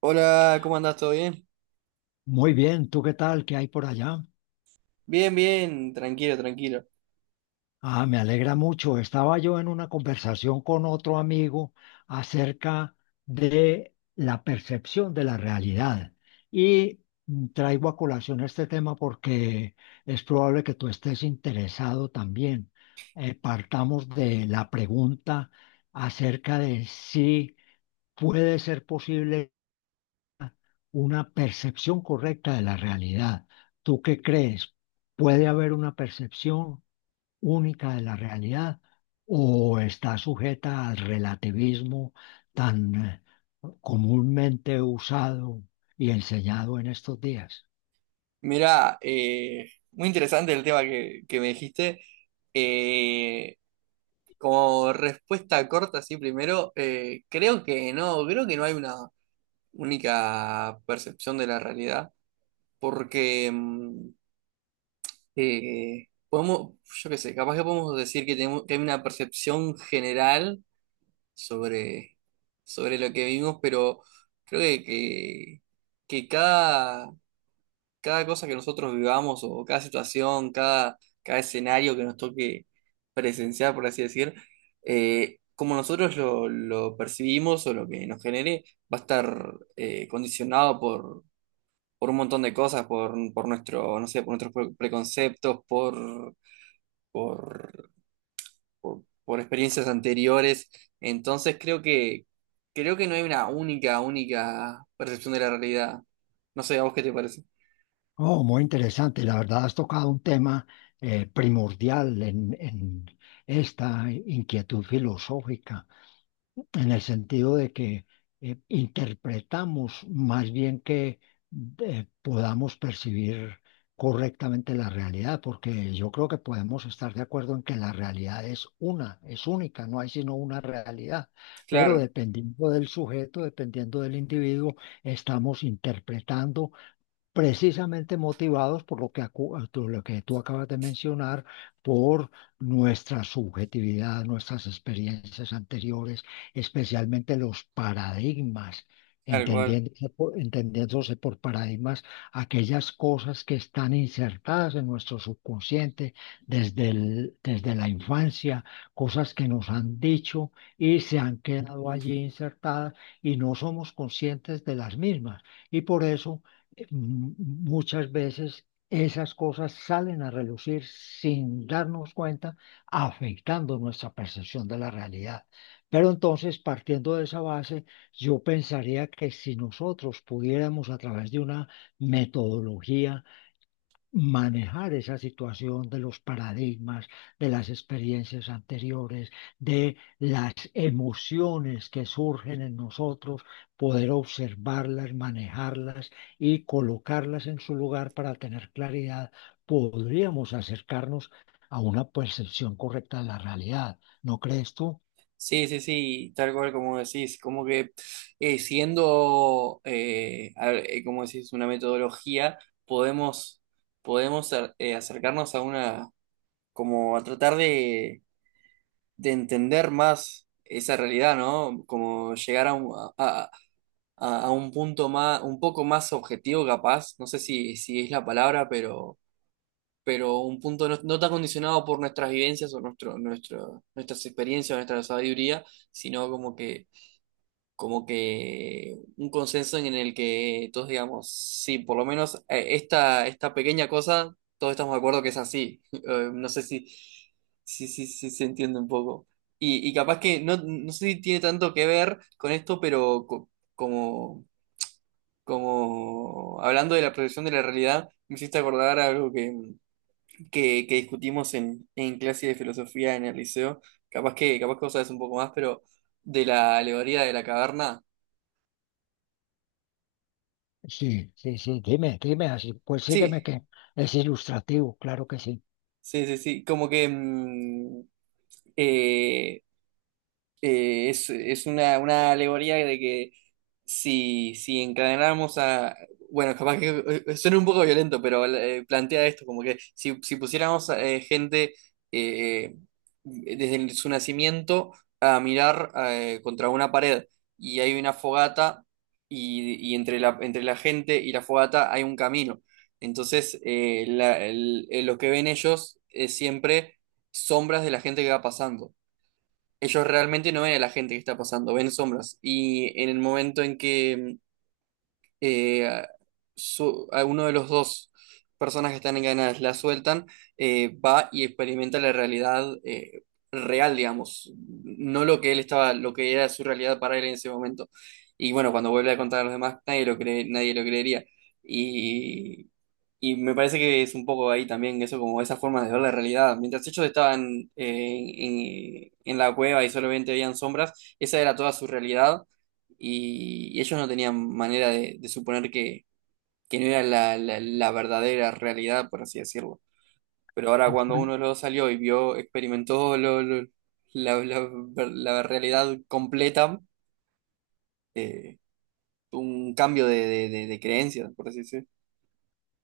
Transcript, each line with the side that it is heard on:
right: Hola, ¿cómo andás? ¿Todo bien?
left: Muy bien, ¿tú qué tal? ¿Qué hay por allá?
right: Bien, bien, tranquilo, tranquilo.
left: Ah, me alegra mucho. Estaba yo en una conversación con otro amigo acerca de la percepción de la realidad y traigo a colación este tema porque es probable que tú estés interesado también. Partamos de la pregunta acerca de si puede ser posible una percepción correcta de la realidad. ¿Tú qué crees? ¿Puede haber una percepción única de la realidad o está sujeta al relativismo tan comúnmente usado y enseñado en estos días?
right: Mirá, muy interesante el tema que me dijiste. Eh, Como respuesta corta, sí, primero, creo que no hay una única percepción de la realidad, porque podemos, yo qué sé, capaz que podemos decir que, tenemos, que hay una percepción general sobre, sobre lo que vivimos, pero creo que cada cosa que nosotros vivamos o cada situación, cada, cada escenario que nos toque presenciar, por así decir, como nosotros lo percibimos o lo que nos genere, va a estar condicionado por un montón de cosas, por nuestro, no sé, por nuestros preconceptos, por, por experiencias anteriores. Entonces creo que no hay una única, única percepción de la realidad. No sé, ¿a vos qué te parece?
left: Oh, muy interesante. La verdad has tocado un tema primordial en esta inquietud filosófica, en el sentido de que interpretamos más bien que podamos percibir correctamente la realidad, porque yo creo que podemos estar de acuerdo en que la realidad es una, es única, no hay sino una realidad, pero
right: Claro,
left: dependiendo del sujeto, dependiendo del individuo, estamos interpretando precisamente motivados por lo que tú acabas de mencionar, por nuestra subjetividad, nuestras experiencias anteriores, especialmente los paradigmas.
right: tal cual.
left: Entendiéndose por paradigmas aquellas cosas que están insertadas en nuestro subconsciente desde la infancia, cosas que nos han dicho y se han quedado allí insertadas, y no somos conscientes de las mismas. Y por eso muchas veces esas cosas salen a relucir sin darnos cuenta, afectando nuestra percepción de la realidad. Pero entonces, partiendo de esa base, yo pensaría que si nosotros pudiéramos a través de una metodología manejar esa situación de los paradigmas, de las experiencias anteriores, de las emociones que surgen en nosotros, poder observarlas, manejarlas y colocarlas en su lugar para tener claridad, podríamos acercarnos a una percepción correcta de la realidad. ¿No crees tú?
right: Sí, sí, sí, tal cual como decís, como que como decís, una metodología, podemos, podemos acercarnos a una, como a tratar de entender más esa realidad, ¿no? Como llegar a un, a, a un punto más, un poco más objetivo capaz, no sé si, si es la palabra, pero un punto no, no tan condicionado por nuestras vivencias o nuestro, nuestro, nuestras experiencias o nuestra sabiduría, sino como que un consenso en el que todos digamos, sí, por lo menos esta, esta pequeña cosa, todos estamos de acuerdo que es así. No sé si, si se entiende un poco. Y capaz que no, no sé si tiene tanto que ver con esto, pero como, como hablando de la proyección de la realidad, me hiciste acordar algo que, que discutimos en clase de filosofía en el liceo. Capaz que vos sabés un poco más, pero de la alegoría de la caverna.
left: Sí, sí, sí, dime, dime así. Pues
right: Sí,
left: sígueme que es ilustrativo, claro que sí.
right: sí, sí, sí, como que eh, es una alegoría de que si, si encadenáramos a... Bueno, capaz que suena un poco violento, pero plantea esto, como que si, si pusiéramos gente eh, desde su nacimiento a mirar contra una pared y hay una fogata y entre la gente y la fogata hay un camino. Entonces, lo que ven ellos es siempre sombras de la gente que va pasando ellos realmente no ven a la gente que está pasando, ven sombras. Y en el momento en que eh, a uno de los dos personas que están encadenadas la sueltan, va y experimenta la realidad real, digamos, no lo que él estaba, lo que era su realidad para él en ese momento. Y bueno, cuando vuelve a contar a los demás, nadie lo cree, nadie lo creería. Y, y me parece que es un poco ahí también eso, como esas formas de ver la realidad. Mientras ellos estaban en la cueva y solamente veían sombras, esa era toda su realidad y ellos no tenían manera de suponer que no era la verdadera realidad, por así decirlo. Pero ahora cuando uno de los dos salió y vio, experimentó la, la- la realidad completa, eh, un cambio de, de creencias, por así decirlo.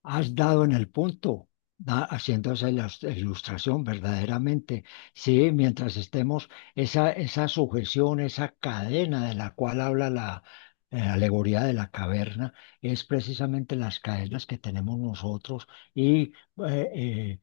left: Has dado en el punto, haciendo esa ilustración verdaderamente. Sí, mientras estemos, esa sujeción, esa cadena de la cual habla la alegoría de la caverna, es precisamente las cadenas que tenemos nosotros y eh, eh,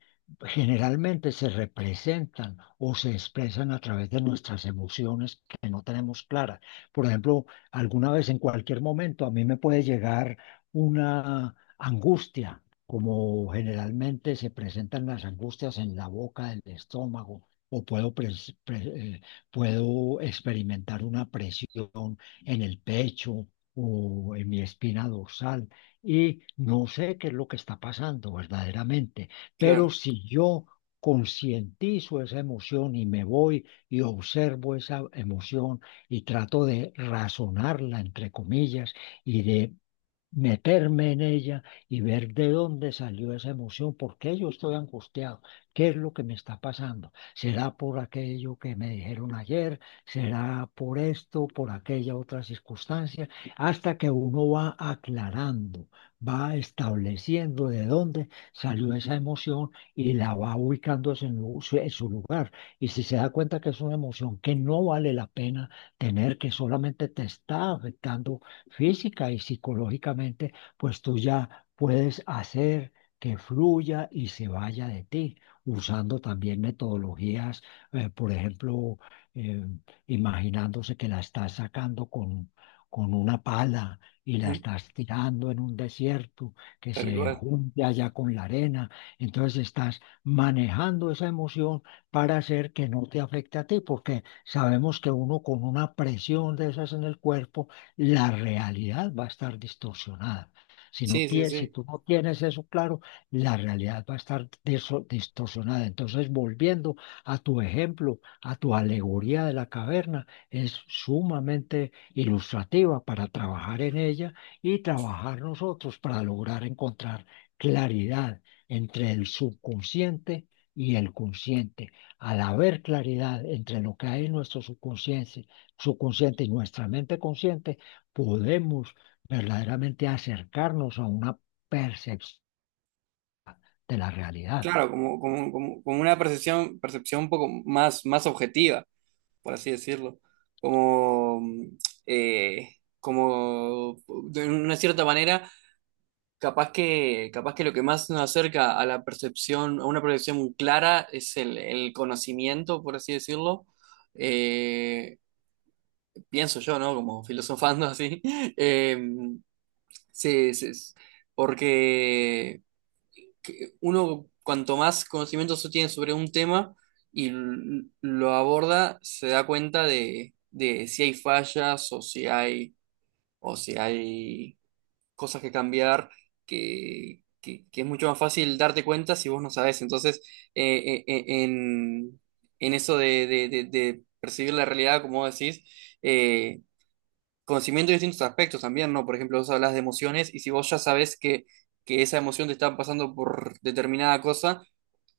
left: generalmente se representan o se expresan a través de nuestras emociones que no tenemos claras. Por ejemplo, alguna vez en cualquier momento a mí me puede llegar una angustia, como generalmente se presentan las angustias en la boca del estómago, o puedo, puedo experimentar una presión en el pecho o en mi espina dorsal, y no sé qué es lo que está pasando verdaderamente, pero
right: Claro,
left: si yo concientizo esa emoción y me voy y observo esa emoción y trato de razonarla, entre comillas, y de meterme en ella y ver de dónde salió esa emoción, por qué yo estoy angustiado, qué es lo que me está pasando. ¿Será por aquello que me dijeron ayer? ¿Será por esto, por aquella otra circunstancia? Hasta que uno va aclarando, va estableciendo de dónde salió esa emoción y la va ubicando en lu- su en su lugar. Y si se da cuenta que es una emoción que no vale la pena tener, que solamente te está afectando física y psicológicamente, pues tú ya puedes hacer que fluya y se vaya de ti, usando también metodologías. Por ejemplo, eh, imaginándose que la estás sacando con una pala y la
right: ujú,
left: estás tirando en un desierto, que
right: tal
left: se
right: cual.
left: junte allá con la arena. Entonces estás manejando esa emoción para hacer que no te afecte a ti, porque sabemos que uno con una presión de esas en el cuerpo, la realidad va a estar distorsionada. Si no
right: Sí, sí,
left: tienes, si
right: sí.
left: tú no tienes eso claro, la realidad va a estar distorsionada. Entonces, volviendo a tu ejemplo, a tu alegoría de la caverna, es sumamente ilustrativa para trabajar en ella y trabajar nosotros para lograr encontrar claridad entre el subconsciente y el consciente. Al haber claridad entre lo que hay en nuestro subconsciente y nuestra mente consciente, podemos verdaderamente acercarnos a una percepción de la realidad.
right: Claro, como una percepción, percepción un poco más, más objetiva, por así decirlo, como, eh, como de una cierta manera, capaz que lo que más nos acerca a la percepción, a una percepción clara es el conocimiento, por así decirlo. Eh, Pienso yo, ¿no? Como filosofando así. Eh, sí, sí, sí, porque que uno cuanto más conocimiento se tiene sobre un tema y lo aborda, se da cuenta de si hay fallas o si hay cosas que cambiar, que es mucho más fácil darte cuenta si vos no sabés. Entonces, eh, eh, eh, en, en eso de, de percibir la realidad, como vos decís, eh, conocimiento de distintos aspectos también, ¿no? Por ejemplo, vos hablas de emociones y si vos ya sabés que esa emoción te está pasando por determinada cosa,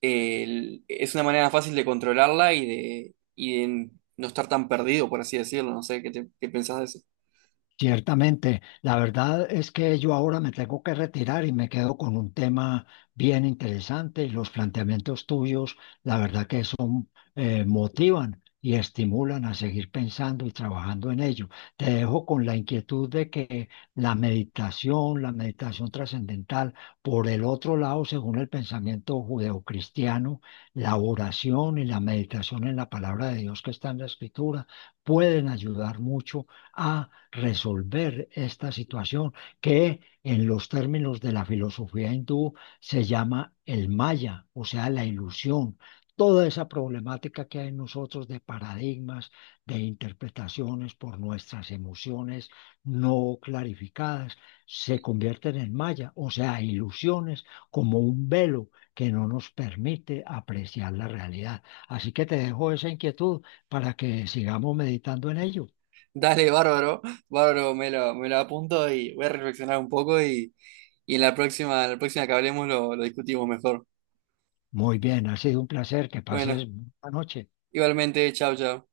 right: es una manera fácil de controlarla y de no estar tan perdido, por así decirlo. No sé, ¿qué, qué pensás de eso?
left: Ciertamente, la verdad es que yo ahora me tengo que retirar y me quedo con un tema bien interesante. Los planteamientos tuyos, la verdad que son, motivan y estimulan a seguir pensando y trabajando en ello. Te dejo con la inquietud de que la meditación trascendental, por el otro lado, según el pensamiento judeocristiano, la oración y la meditación en la palabra de Dios que está en la escritura, pueden ayudar mucho a resolver esta situación, que en los términos de la filosofía hindú se llama el maya, o sea, la ilusión. Toda esa problemática que hay en nosotros de paradigmas, de interpretaciones por nuestras emociones no clarificadas, se convierten en maya, o sea, ilusiones como un velo que no nos permite apreciar la realidad. Así que te dejo esa inquietud para que sigamos meditando en ello.
right: Dale, bárbaro, bárbaro, me lo apunto y voy a reflexionar un poco y en la próxima que hablemos lo discutimos mejor.
left: Muy bien, ha sido un placer. Que
right: Bueno,
left: pases buena noche.
right: igualmente, chao, chao.